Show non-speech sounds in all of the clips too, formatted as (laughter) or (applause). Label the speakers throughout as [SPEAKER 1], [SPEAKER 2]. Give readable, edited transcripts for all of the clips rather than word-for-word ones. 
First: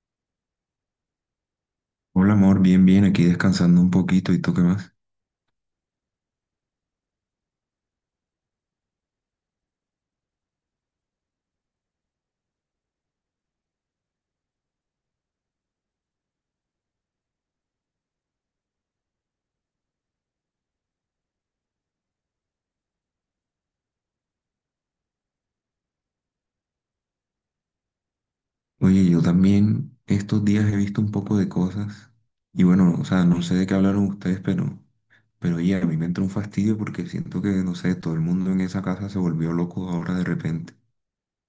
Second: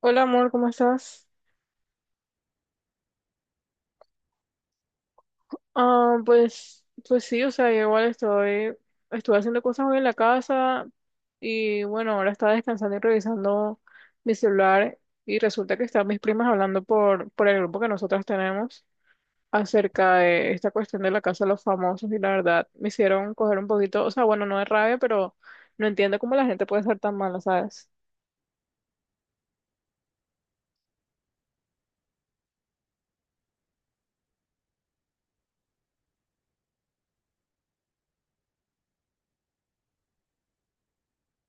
[SPEAKER 1] Hola amor, ¿cómo estás?
[SPEAKER 2] Hola amor, bien, bien, aquí descansando un poquito, ¿y tú qué más?
[SPEAKER 1] Ah, pues, sí, o sea, yo igual estoy, estuve haciendo cosas hoy en la casa y bueno, ahora estaba descansando y revisando mi celular y resulta que están mis primas hablando por el grupo que nosotras tenemos acerca de esta cuestión de La Casa de los Famosos, y la verdad me hicieron coger un poquito, o sea, bueno, no de rabia, pero no entiendo cómo la gente puede ser tan mala, ¿sabes?
[SPEAKER 2] Oye, yo también estos días he visto un poco de cosas y bueno, o sea, no sé de qué hablaron ustedes, pero oye, a mí me entró un fastidio porque siento que, no sé, todo el mundo en esa casa se volvió loco ahora de repente,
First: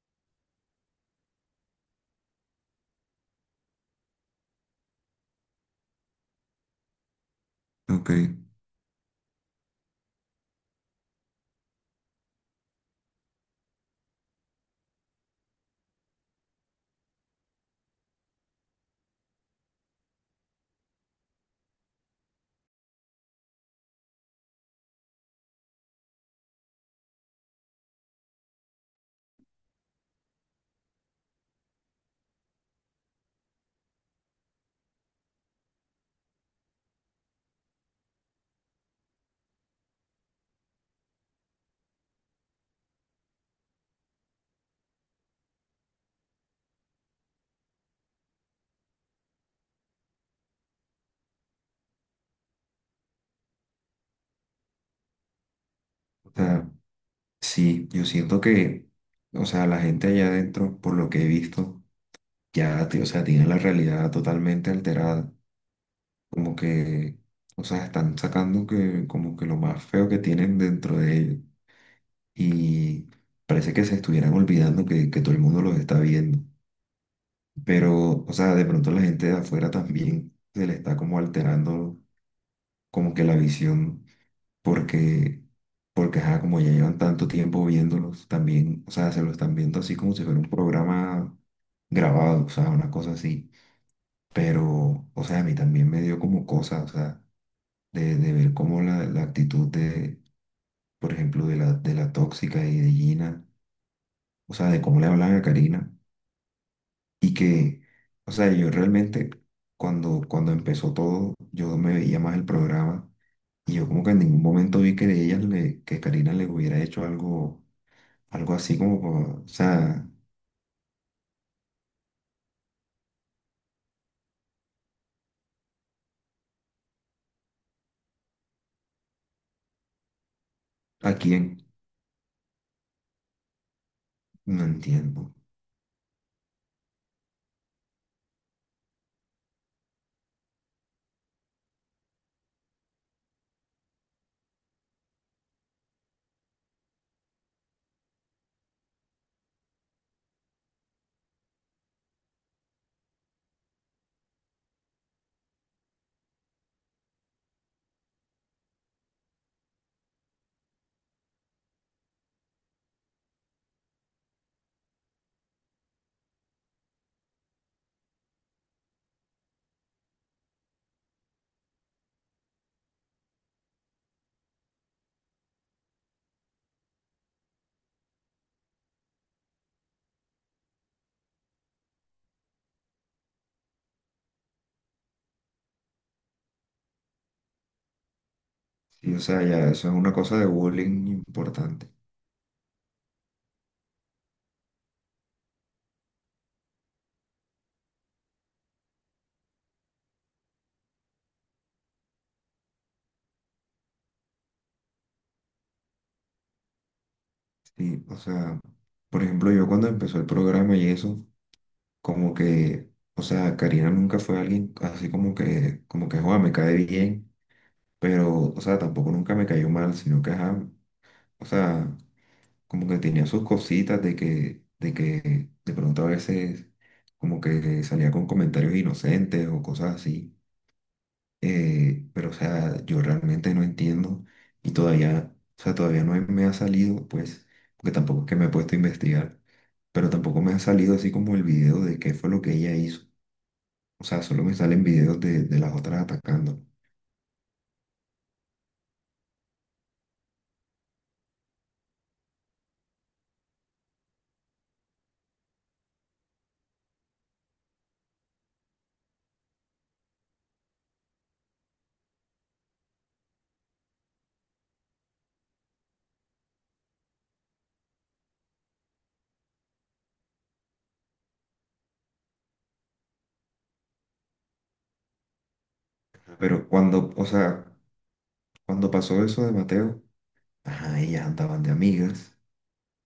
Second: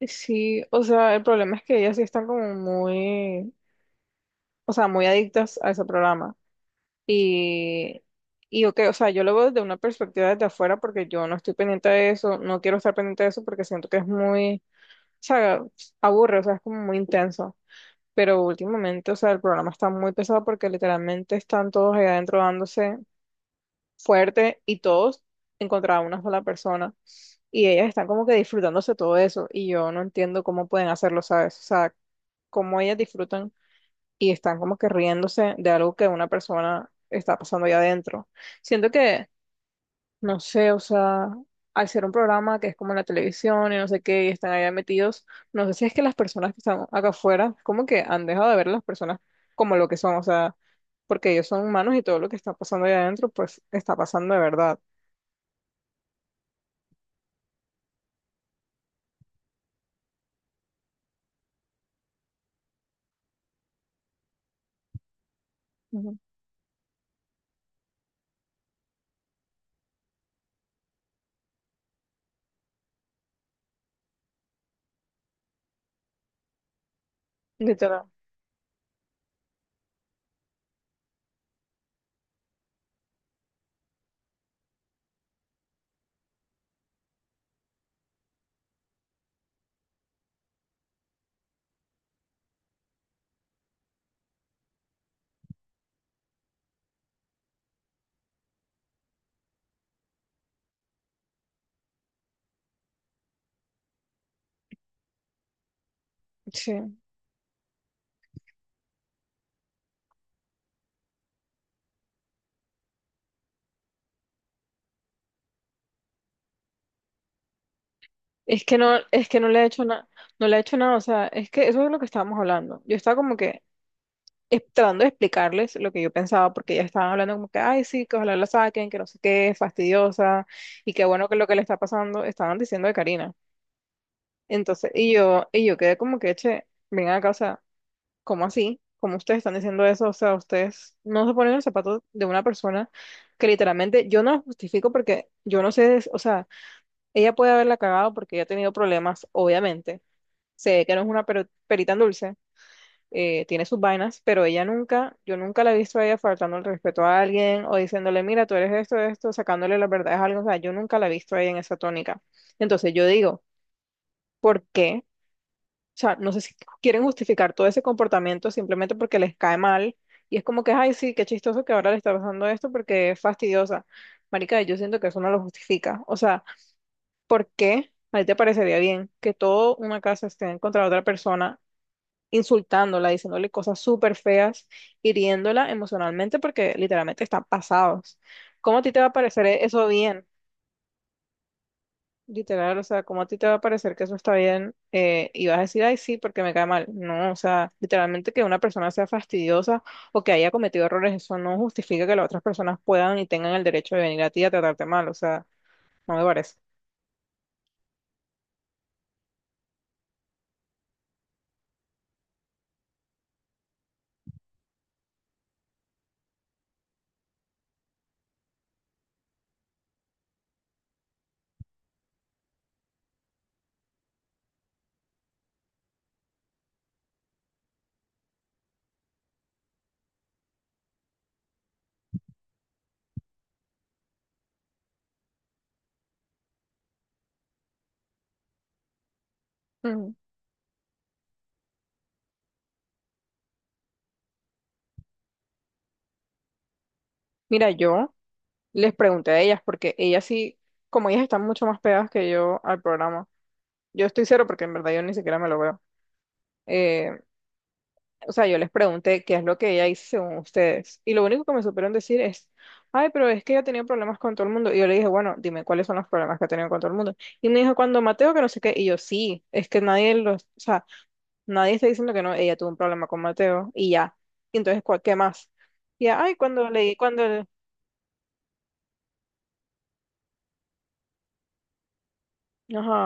[SPEAKER 1] Sí, o sea, el problema es que ellas sí están como muy, o sea, muy adictas a ese programa. Y,
[SPEAKER 2] ¿ok?
[SPEAKER 1] y ok, o sea, yo lo veo desde una perspectiva desde afuera porque yo no estoy pendiente de eso, no quiero estar pendiente de eso porque siento que es muy, o sea, aburre, o sea, es como muy intenso. Pero últimamente, o sea, el programa está muy pesado porque literalmente están todos allá adentro dándose fuerte y todos en contra de una sola persona. Y ellas están como que disfrutándose todo eso y yo no entiendo cómo pueden hacerlo, ¿sabes? O sea, cómo ellas disfrutan y están como que riéndose de algo que una persona está pasando allá adentro. Siento que, no sé, o sea, al ser un programa que es como en la televisión y no sé qué, y están allá metidos, no sé si es que las personas que están acá afuera, como que han dejado de ver a las personas como lo que son, o sea, porque ellos son humanos y todo lo que está pasando allá adentro, pues está pasando de verdad.
[SPEAKER 2] O sea, sí, yo siento que, o sea, la gente allá adentro, por lo que he visto, o sea, tiene la realidad totalmente alterada,
[SPEAKER 1] Ujú.
[SPEAKER 2] como que, o sea, están sacando que, como que lo más feo que tienen dentro de ellos. Y parece que se estuvieran olvidando que todo el mundo los está viendo.
[SPEAKER 1] Literal.
[SPEAKER 2] Pero, o sea, de pronto la gente de afuera también se le está como alterando como que la visión, porque, porque ajá, como ya llevan tanto tiempo viéndolos, también, o sea, se lo están viendo así como si fuera un programa grabado, o sea, una cosa así. Pero, o sea, a mí también me dio como cosa, o sea, de ver cómo la actitud de, por ejemplo, de la tóxica y de Gina, o sea, de cómo le hablan a Karina.
[SPEAKER 1] Sí.
[SPEAKER 2] Y que, o sea, yo realmente cuando empezó todo, yo me veía más el programa y yo como que en ningún momento vi que de ellas le, que Karina le hubiera hecho algo, algo así como,
[SPEAKER 1] Es que
[SPEAKER 2] o
[SPEAKER 1] no le he hecho nada,
[SPEAKER 2] sea,
[SPEAKER 1] no le he hecho nada, o sea, es que eso es lo que estábamos hablando. Yo estaba como que tratando de explicarles lo que yo pensaba, porque ya estaban hablando como que, ay, sí, que ojalá la saquen, que no sé qué, fastidiosa, y qué
[SPEAKER 2] ¿a
[SPEAKER 1] bueno que lo que le
[SPEAKER 2] quién?
[SPEAKER 1] está pasando, estaban diciendo de Karina.
[SPEAKER 2] No
[SPEAKER 1] Entonces, y
[SPEAKER 2] entiendo.
[SPEAKER 1] yo, y yo quedé como que, che, vengan acá, o sea, ¿cómo así? ¿Cómo ustedes están diciendo eso? O sea, ustedes no se ponen en los zapatos de una persona que literalmente yo no la justifico porque yo no sé, o sea, ella puede haberla cagado porque ella ha tenido problemas, obviamente. Sé que no es una perita en dulce, tiene sus vainas, pero ella nunca, yo nunca la he visto a ella faltando el respeto a alguien o diciéndole, mira, tú eres esto, esto, sacándole las verdades a algo, o sea, yo nunca la he visto a ella en esa tónica. Entonces yo digo, ¿por qué? O sea, no sé si quieren justificar todo ese comportamiento simplemente porque les cae mal y es como que, ay, sí, qué chistoso que ahora le está pasando esto porque es fastidiosa. Marica, yo siento que eso no lo justifica. O sea, ¿por qué? ¿A ti te parecería bien que toda una casa esté en contra de otra persona insultándola, diciéndole cosas súper feas, hiriéndola emocionalmente porque literalmente están pasados? ¿Cómo a ti te va a
[SPEAKER 2] Y, o sea,
[SPEAKER 1] parecer
[SPEAKER 2] ya
[SPEAKER 1] eso
[SPEAKER 2] eso es una
[SPEAKER 1] bien?
[SPEAKER 2] cosa de bullying importante.
[SPEAKER 1] Literal, o sea, ¿cómo a ti te va a parecer que eso está bien? Y vas a decir, ay, sí, porque me cae mal. No, o sea, literalmente que una persona sea fastidiosa o que haya cometido errores, eso no justifica que las otras personas puedan y tengan el derecho de venir a ti a tratarte mal, o sea, no me parece.
[SPEAKER 2] Sí, o sea, por ejemplo, yo cuando empezó el programa y eso, como que, o sea, Karina nunca fue alguien así como que, joder, me cae bien, pero, o sea, tampoco nunca me cayó mal, sino que, ajá, o sea, como que tenía sus cositas de que, de que de pronto a veces como que salía con comentarios inocentes o cosas así. Pero, o sea, yo realmente no entiendo y todavía, o sea, todavía no me ha salido, pues, porque tampoco es que me he puesto a investigar, pero
[SPEAKER 1] Ujú.
[SPEAKER 2] tampoco me ha salido así como el video de qué fue lo que ella hizo. O sea, solo me salen videos de las otras atacando.
[SPEAKER 1] Mira, yo les pregunté a ellas porque ellas sí, como ellas están mucho más pegadas que yo al programa, yo estoy cero porque en verdad yo ni siquiera me lo veo. Eh, o sea, yo les pregunté qué es lo que ella hizo según ustedes. Y lo único que me supieron decir es, ay, pero es que ella tenía problemas con todo el mundo. Y yo le dije, bueno, dime cuáles son los problemas que ha tenido con todo el mundo. Y me dijo, cuando Mateo, que no sé qué. Y yo, sí, es que nadie los, o sea, nadie está diciendo que no, ella tuvo un problema con Mateo y ya. Y entonces, ¿cuál- ¿qué más? Y ya, ay,
[SPEAKER 2] Pero
[SPEAKER 1] cuando leí,
[SPEAKER 2] cuando, o
[SPEAKER 1] cuando,
[SPEAKER 2] sea, cuando pasó eso de Mateo, ajá, ellas andaban de amigas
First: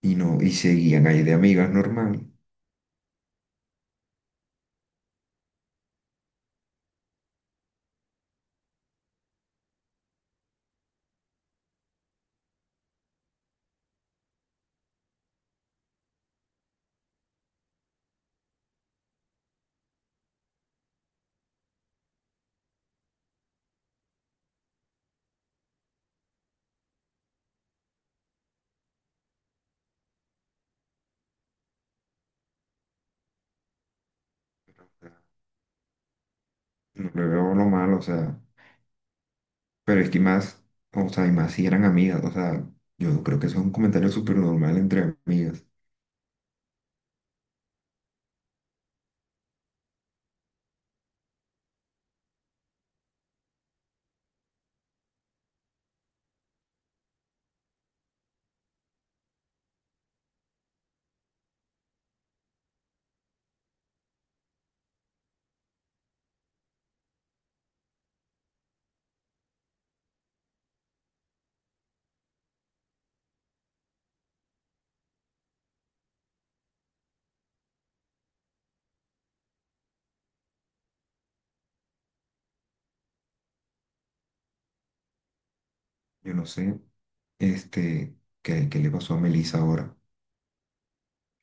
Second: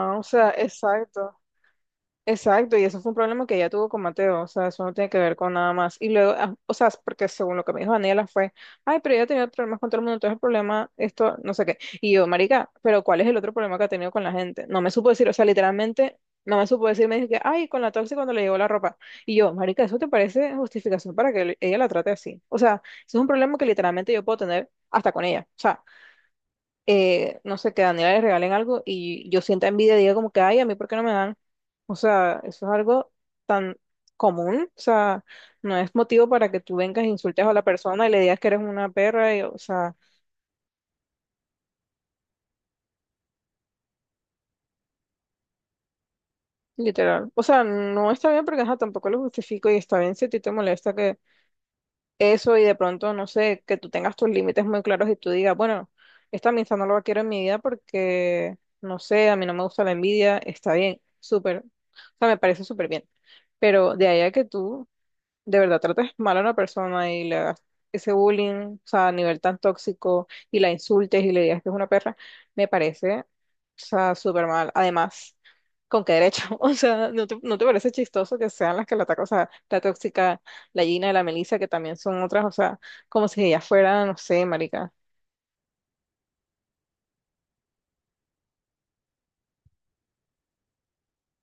[SPEAKER 2] y
[SPEAKER 1] o
[SPEAKER 2] no,
[SPEAKER 1] sea,
[SPEAKER 2] y seguían ahí de
[SPEAKER 1] exacto.
[SPEAKER 2] amigas normal.
[SPEAKER 1] Exacto, y eso fue un problema que ella tuvo con Mateo, o sea, eso no tiene que ver con nada más. Y luego, ah, o sea, porque según lo que me dijo Daniela fue, ay, pero ella tenía problemas con todo el mundo, entonces el problema, esto, no sé qué. Y yo, marica, pero ¿cuál es el otro problema que ha tenido con la gente? No me supo decir, o sea, literalmente, no me supo decir, me dijo que, ay, con la tóxica cuando le llegó la ropa. Y yo, marica, ¿eso te parece justificación para que ella la trate así? O sea, eso es un problema que literalmente yo puedo tener hasta con ella. O sea, no sé, que a Daniela le regalen algo y yo sienta envidia y diga como que, ay, a mí, ¿por qué no me dan? O sea, eso es algo tan común, o
[SPEAKER 2] Pero, o sea,
[SPEAKER 1] sea, no es motivo para que tú vengas e
[SPEAKER 2] no le
[SPEAKER 1] insultes a
[SPEAKER 2] veo
[SPEAKER 1] la
[SPEAKER 2] lo malo, o
[SPEAKER 1] persona y le
[SPEAKER 2] sea,
[SPEAKER 1] digas que eres una perra, y, o sea,
[SPEAKER 2] pero es que más, o sea, y más si eran amigas, o sea, yo creo que eso es un comentario súper normal entre amigas.
[SPEAKER 1] literal. O sea, no está bien porque ajá, tampoco lo justifico y está bien si a ti te molesta eso y de pronto, no sé, que tú tengas tus límites muy claros y tú digas, bueno, esta amistad no la quiero en mi vida porque, no sé, a mí no me gusta la envidia, está bien, súper, o sea, me parece súper bien. Pero de ahí a que tú de verdad tratas mal a una persona y le hagas ese bullying, o sea, a nivel tan tóxico, y la insultes y le digas que es una perra, me parece, o sea, súper mal. Además, ¿con qué derecho? (laughs) O sea, ¿no te, no te parece chistoso que sean las que la atacan? O sea, la tóxica, la Gina, la Melissa, que también son otras, o sea, como si ellas fueran, no sé, marica.
[SPEAKER 2] Yo no sé, este, qué, qué le pasó a Melissa ahora.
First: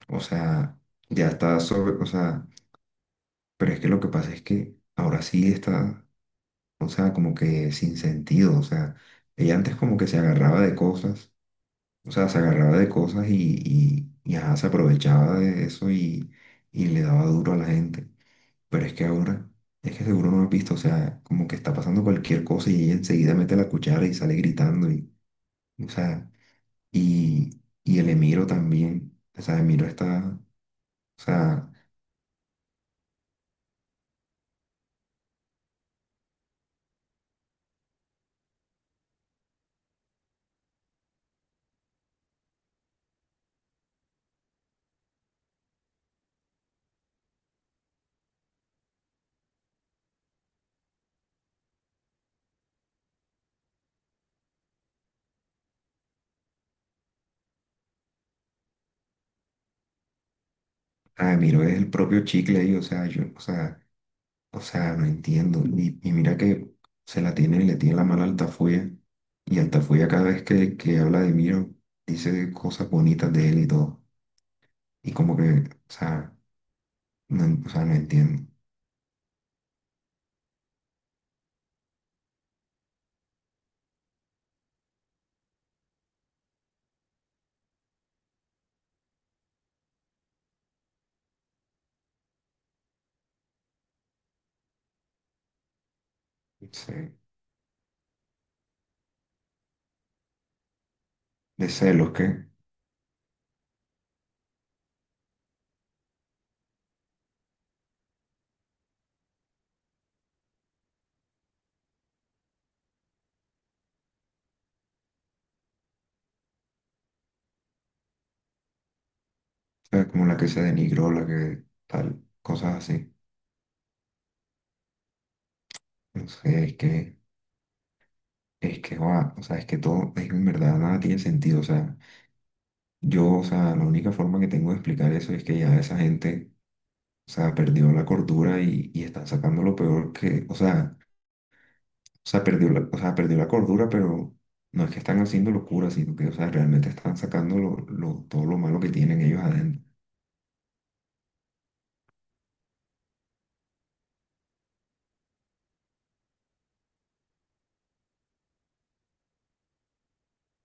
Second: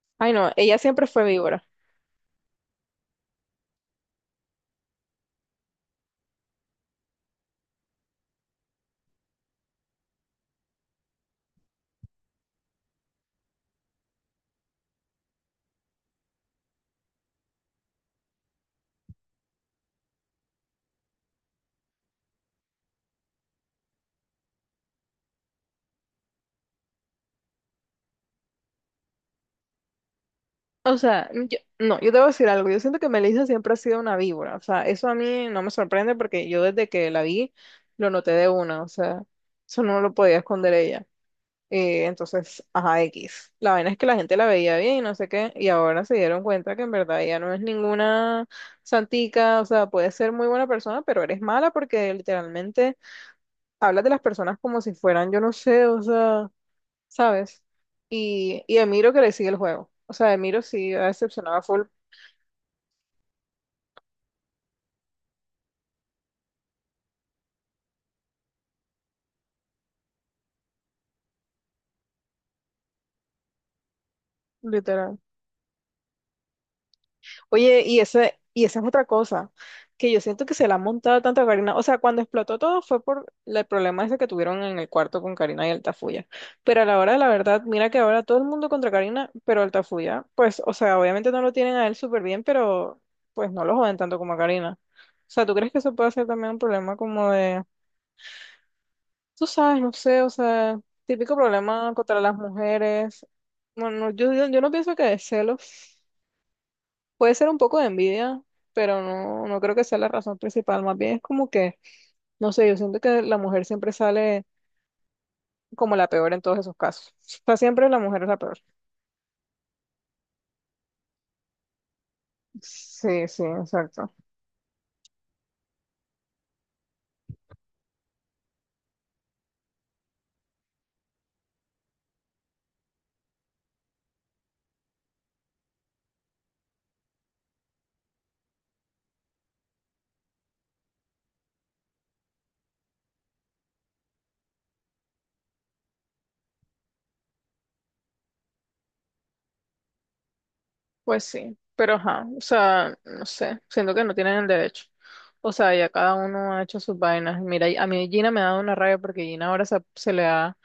[SPEAKER 2] O
[SPEAKER 1] Ay, no, ella
[SPEAKER 2] sea,
[SPEAKER 1] siempre fue
[SPEAKER 2] ya está
[SPEAKER 1] víbora.
[SPEAKER 2] sobre, o sea, pero es que lo que pasa es que ahora sí está, o sea, como que sin sentido, o sea, ella antes como que se agarraba de cosas. O sea, se agarraba de cosas y, ajá, se aprovechaba de eso y le daba duro a la gente. Pero es que ahora, es que seguro no has visto, o sea, como que está pasando cualquier cosa y ella enseguida mete la cuchara y sale gritando. Y, o sea, y el Emiro también, o sea, Emiro está, o
[SPEAKER 1] O sea, yo,
[SPEAKER 2] sea,
[SPEAKER 1] no, yo te voy a decir algo. Yo siento que Melissa siempre ha sido una víbora. O sea, eso a mí no me sorprende porque yo desde que la vi lo noté de una. O sea, eso no lo podía esconder ella. Entonces, ajá, X. La vaina es que la gente la veía bien y no sé qué. Y ahora se dieron cuenta que en verdad ella no es ninguna santica. O sea, puede ser muy buena persona, pero eres mala porque literalmente hablas de las personas como si fueran, yo no sé, o sea, ¿sabes? Y Emiro que le sigue el juego. O sea, Emiro sí ha
[SPEAKER 2] ah,
[SPEAKER 1] decepcionado a
[SPEAKER 2] Emiro es
[SPEAKER 1] full.
[SPEAKER 2] el propio chicle ahí, o sea, yo, o sea, no entiendo. Y mira que se la tiene y le tiene la mano alta. Y Altafulla cada vez que habla de Miro, dice cosas bonitas de él y todo. Y
[SPEAKER 1] Literal.
[SPEAKER 2] como que, o sea, no, o
[SPEAKER 1] Oye,
[SPEAKER 2] sea, no
[SPEAKER 1] y esa,
[SPEAKER 2] entiendo.
[SPEAKER 1] y esa es otra cosa, que yo siento que se la han montado tanto a Karina. O sea, cuando explotó todo fue por el problema ese que tuvieron en el cuarto con Karina y Altafulla. Pero a la hora de la verdad, mira que ahora todo el mundo contra Karina, pero Altafulla, pues, o sea, obviamente no lo tienen a él súper bien, pero pues no lo joden tanto como a Karina. O sea, ¿tú crees que eso puede ser también un problema
[SPEAKER 2] Se-
[SPEAKER 1] como de, tú sabes, no sé, o sea, típico
[SPEAKER 2] De
[SPEAKER 1] problema
[SPEAKER 2] celos,
[SPEAKER 1] contra
[SPEAKER 2] que,
[SPEAKER 1] las
[SPEAKER 2] o
[SPEAKER 1] mujeres? Bueno, yo no pienso que de celos. Puede ser un poco de envidia, pero no, no creo que sea la razón principal. Más bien es como que, no sé, yo siento que la mujer siempre sale como la peor en todos esos casos. O sea, siempre la mujer es la peor.
[SPEAKER 2] sea, como la que se denigró, la que tal, cosas así.
[SPEAKER 1] Sí, sí, exacto.
[SPEAKER 2] No sé, es que, va, o sea, es que todo, es que en verdad nada tiene sentido. O sea, yo, o sea, la única forma que tengo de explicar eso es que ya esa gente, o sea, perdió la cordura y están sacando lo peor que, o sea, o sea, perdió la, o sea, perdió la cordura, pero no es que están haciendo locura, sino que, o sea, realmente están sacando lo, todo lo malo que tienen ellos adentro.
[SPEAKER 1] Pues sí, pero ajá, o sea, no sé, siento que no tienen el derecho. O sea, ya cada uno ha hecho sus vainas. Mira, y a mí Gina me ha dado una rabia porque Gina ahora se, se le ha,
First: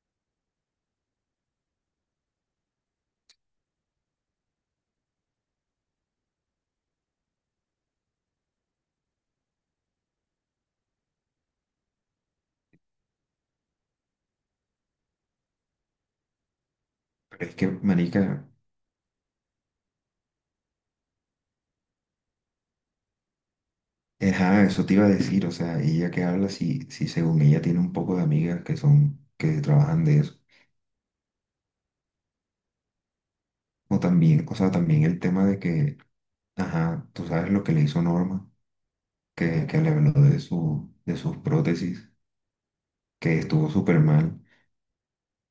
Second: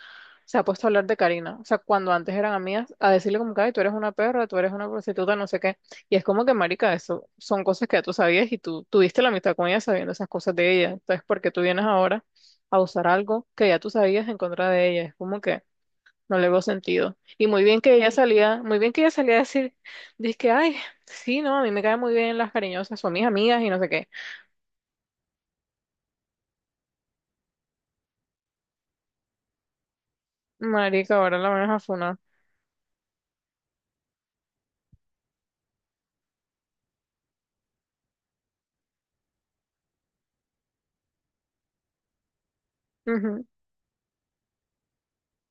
[SPEAKER 1] se ha puesto a hablar de Karina. O sea, cuando antes eran amigas, a decirle como que, ay, tú eres una perra, tú eres una prostituta, no sé qué. Y es como que, marica, eso son cosas que ya tú sabías y tú tuviste la amistad con ella sabiendo esas cosas de ella. Entonces, ¿por qué tú vienes ahora a usar algo que ya tú sabías en contra de ella? Es como que... No le veo sentido.
[SPEAKER 2] Pero
[SPEAKER 1] Y
[SPEAKER 2] es
[SPEAKER 1] muy
[SPEAKER 2] que,
[SPEAKER 1] bien que ella. Sí.
[SPEAKER 2] marica,
[SPEAKER 1] Salía, muy bien que ella salía a decir, dice que, ay, sí, no, a mí me caen muy bien las cariñosas, son mis amigas y no sé qué.
[SPEAKER 2] ajá, eso te iba a decir, o sea, ella que habla, si, si según ella tiene un poco de amigas que son, que trabajan de eso.
[SPEAKER 1] Marica, ahora la van a funar.
[SPEAKER 2] O también, o sea, también el tema de que, ajá, tú sabes lo que le hizo Norma, que le habló de su, de sus prótesis, que
[SPEAKER 1] Ujú.
[SPEAKER 2] estuvo súper mal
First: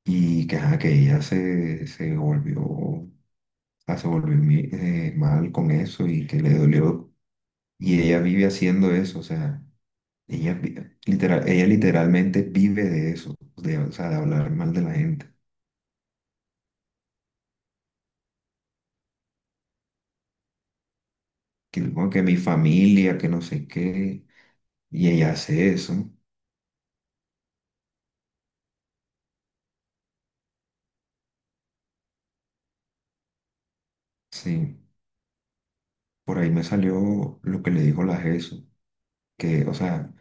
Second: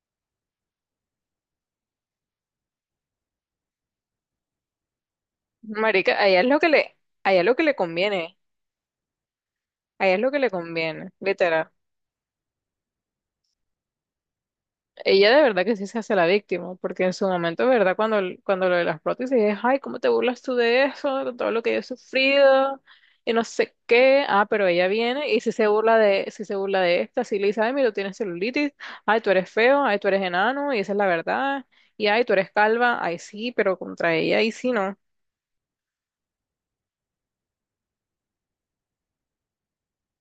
[SPEAKER 2] y que, ajá, que ella se, se volvió sea, se volvió mal con eso
[SPEAKER 1] Marica,
[SPEAKER 2] y que le dolió.
[SPEAKER 1] a ella es lo que le
[SPEAKER 2] Y ella
[SPEAKER 1] conviene,
[SPEAKER 2] vive haciendo eso, o sea,
[SPEAKER 1] a ella es lo que le
[SPEAKER 2] ella, vi-
[SPEAKER 1] conviene,
[SPEAKER 2] literal, ella
[SPEAKER 1] literal.
[SPEAKER 2] literalmente vive de eso, de, o sea, de hablar mal de la gente.
[SPEAKER 1] Ella de verdad que sí se hace la víctima, porque en su momento, ¿verdad? Cuando lo de las prótesis es, ay, ¿cómo te burlas tú de eso? De todo lo que yo
[SPEAKER 2] Que,
[SPEAKER 1] he
[SPEAKER 2] no, que mi
[SPEAKER 1] sufrido
[SPEAKER 2] familia, que
[SPEAKER 1] y
[SPEAKER 2] no
[SPEAKER 1] no
[SPEAKER 2] sé
[SPEAKER 1] sé qué.
[SPEAKER 2] qué,
[SPEAKER 1] Ah, pero ella
[SPEAKER 2] y ella
[SPEAKER 1] viene y si se
[SPEAKER 2] hace
[SPEAKER 1] burla
[SPEAKER 2] eso.
[SPEAKER 1] de, si se burla de esta, si le dice, ay, mira, tú tienes celulitis, ay, tú eres feo, ay, tú eres enano, y esa es la verdad, y ay, tú eres calva, ay, sí, pero contra ella, ahí sí
[SPEAKER 2] Sí,
[SPEAKER 1] no.
[SPEAKER 2] por ahí me salió lo que le dijo la Jesús, que,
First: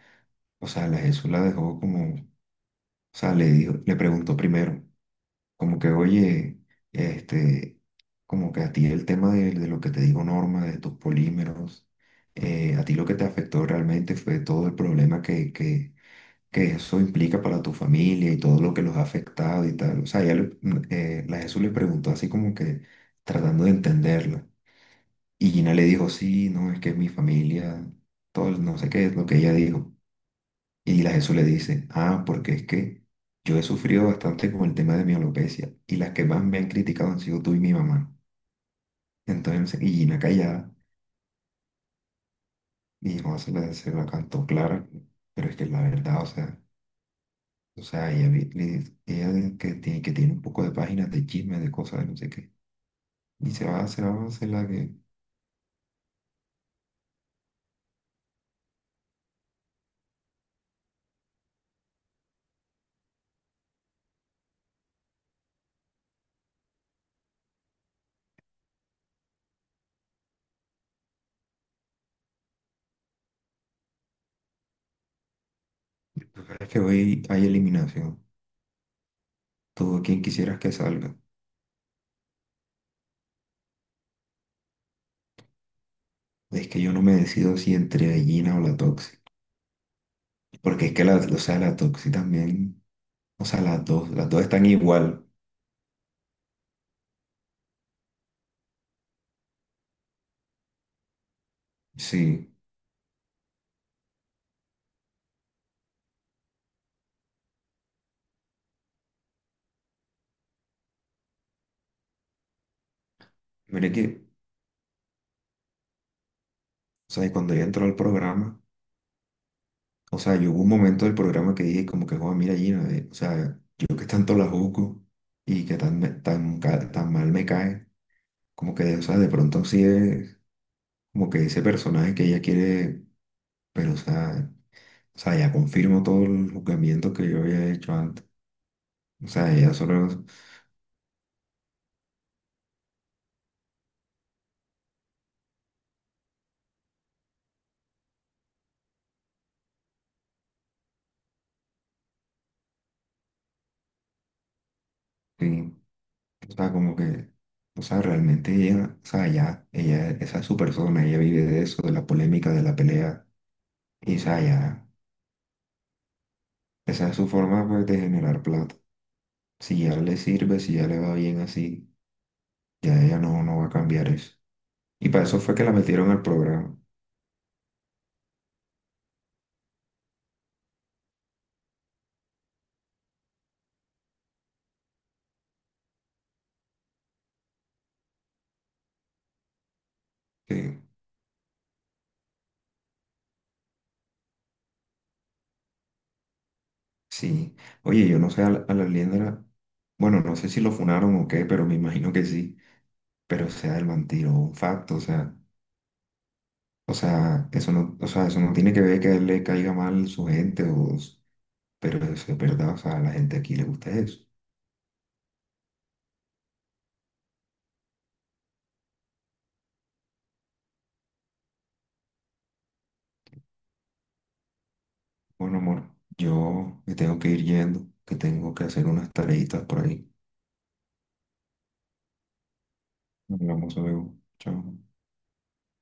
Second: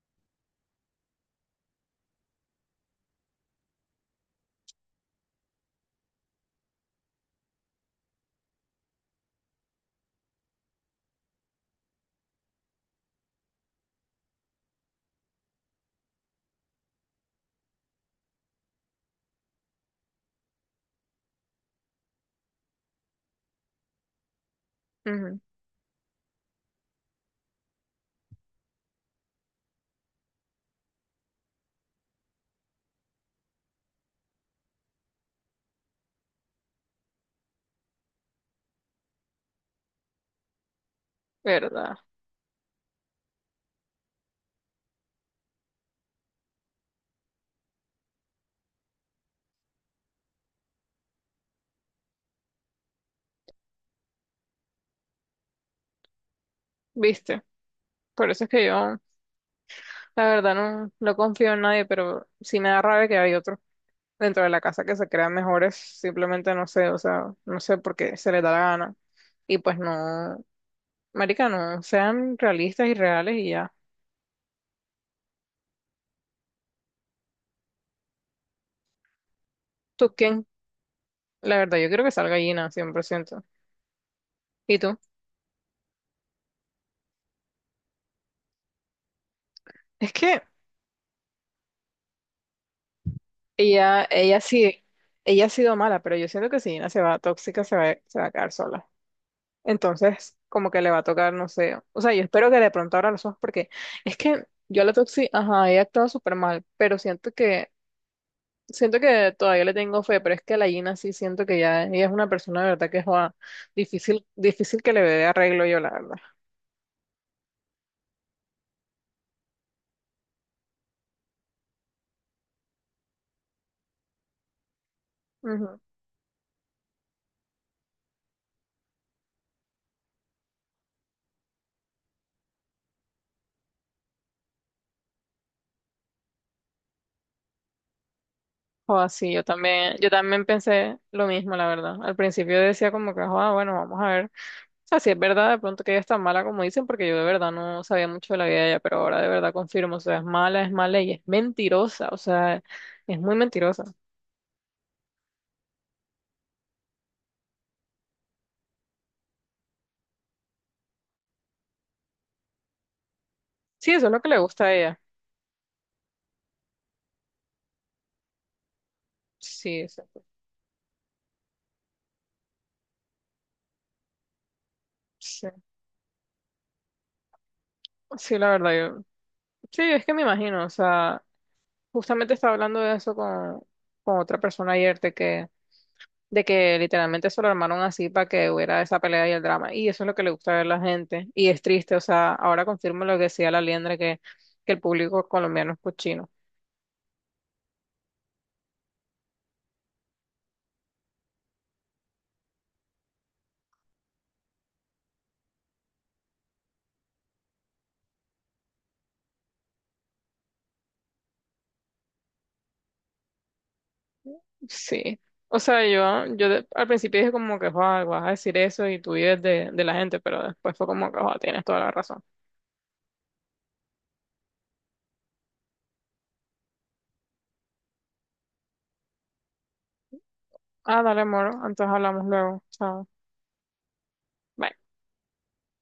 [SPEAKER 2] o sea, la Jesús la dejó como, o sea, le dijo, le preguntó primero, como que, oye, este, como que a ti el tema de lo que te digo Norma, de tus polímeros, a ti lo que te afectó realmente fue todo el problema que eso implica para tu familia y todo lo que los ha afectado y tal. O sea, ella la Jesús le preguntó así como que tratando de entenderla.
[SPEAKER 1] Ujú,
[SPEAKER 2] Y Gina le dijo, sí, no, es que mi familia, todo, el no sé qué es lo que ella dijo. Y la Jesús le dice, ah, porque es que yo he sufrido bastante con el tema de mi alopecia y las que más me han criticado han sido tú y mi mamá. Entonces, y Gina callada,
[SPEAKER 1] ¿verdad?
[SPEAKER 2] y Juan se la cantó clara, pero es que la verdad, o sea, ella, ella que tiene un poco de páginas de chismes, de cosas, de no sé qué, y se va, se la va a hacer la que...
[SPEAKER 1] ¿Viste? Por eso es que yo, la verdad, no, no confío en nadie, pero sí me da rabia que hay otros dentro de la casa que se crean mejores, simplemente no sé, o sea, no sé por qué se les da la gana. Y pues no, marica, no, sean realistas y reales y ya.
[SPEAKER 2] Lo que pasa es que hoy hay eliminación, todo
[SPEAKER 1] ¿Tú
[SPEAKER 2] quien
[SPEAKER 1] quién?
[SPEAKER 2] quisieras que salga.
[SPEAKER 1] La verdad, yo creo que salga Gina, ciento. ¿Y tú?
[SPEAKER 2] Es que yo no me decido si entre Gina o la Toxi,
[SPEAKER 1] Es que
[SPEAKER 2] porque es que la, o sea, la Toxi también... O sea,
[SPEAKER 1] ella,
[SPEAKER 2] las dos
[SPEAKER 1] ella
[SPEAKER 2] están
[SPEAKER 1] sí,
[SPEAKER 2] igual.
[SPEAKER 1] ella ha sido mala, pero yo siento que si Gina se va tóxica, se va a quedar sola. Entonces, como que le va a tocar, no sé, o sea, yo espero
[SPEAKER 2] Sí.
[SPEAKER 1] que de pronto abra los ojos porque es que yo a la Toxi, ajá, ella actuado súper mal, pero siento que siento que todavía le tengo fe, pero es que la Gina sí siento que ya ella es una persona de verdad que es joa,
[SPEAKER 2] Mire que,
[SPEAKER 1] difícil, difícil que le dé arreglo yo, la verdad.
[SPEAKER 2] o sea, y cuando ella entró al programa, o sea, yo hubo un momento del programa que dije como que, joder, mira Gina, o sea, yo que tanto la juzgo y que
[SPEAKER 1] Ujú.
[SPEAKER 2] tan, tan, tan mal me cae, como que, o sea, de pronto sí es como que ese personaje que ella quiere, pero, o sea, ya confirmo todo el juzgamiento que yo había hecho antes.
[SPEAKER 1] Joa,
[SPEAKER 2] O
[SPEAKER 1] sí, yo
[SPEAKER 2] sea, ella
[SPEAKER 1] también, yo
[SPEAKER 2] solo,
[SPEAKER 1] también pensé lo mismo, la verdad. Al principio decía como que, joa, bueno, vamos a ver. O sea, si es verdad, de pronto que ella es tan mala como dicen, porque yo de verdad no sabía mucho de la vida de ella, pero ahora de verdad confirmo, o sea, es mala y es mentirosa, o sea, es muy mentirosa.
[SPEAKER 2] sí, o sea, como que, o sea, realmente ella, o sea, ya, ella, esa es su persona, ella vive de eso, de la polémica, de la pelea,
[SPEAKER 1] Sí, eso es
[SPEAKER 2] y o
[SPEAKER 1] lo que le
[SPEAKER 2] sea,
[SPEAKER 1] gusta a
[SPEAKER 2] ya,
[SPEAKER 1] ella.
[SPEAKER 2] esa es su forma, pues, de generar plata. Si
[SPEAKER 1] Sí,
[SPEAKER 2] ya le
[SPEAKER 1] exacto.
[SPEAKER 2] sirve, si ya le va bien así, ya ella no, no va a cambiar eso. Y para eso
[SPEAKER 1] Sí,
[SPEAKER 2] fue que la metieron al programa.
[SPEAKER 1] sí, la verdad, yo, sí, es que me imagino, o sea. Justamente estaba hablando de eso con otra persona ayer, de que literalmente se lo armaron así para que hubiera esa pelea y el drama. Y eso es lo que le gusta
[SPEAKER 2] Sí,
[SPEAKER 1] ver a la gente. Y es triste, o sea, ahora confirmo lo que decía la Liendra, que el público colombiano es cochino.
[SPEAKER 2] sí. Oye, yo no sé a la Liendra, bueno, no sé si lo funaron o qué, pero me imagino que sí. Pero, o sea, el man tiró un facto, o sea, eso no, o sea, eso no tiene que ver que a él le caiga mal su gente o pero eso es verdad, o sea, a la gente aquí le gusta eso.
[SPEAKER 1] Sí. O sea, yo al principio dije como que, "Joa, vas a decir eso y tú vives de la gente", pero después fue como que, "Joa, tienes toda la razón".
[SPEAKER 2] Bueno, amor, yo me tengo que ir yendo, que tengo que hacer unas tareitas por ahí.
[SPEAKER 1] Ah, dale, amor, entonces hablamos luego. Chao.
[SPEAKER 2] Hablamos luego. Chao.
[SPEAKER 1] Bye.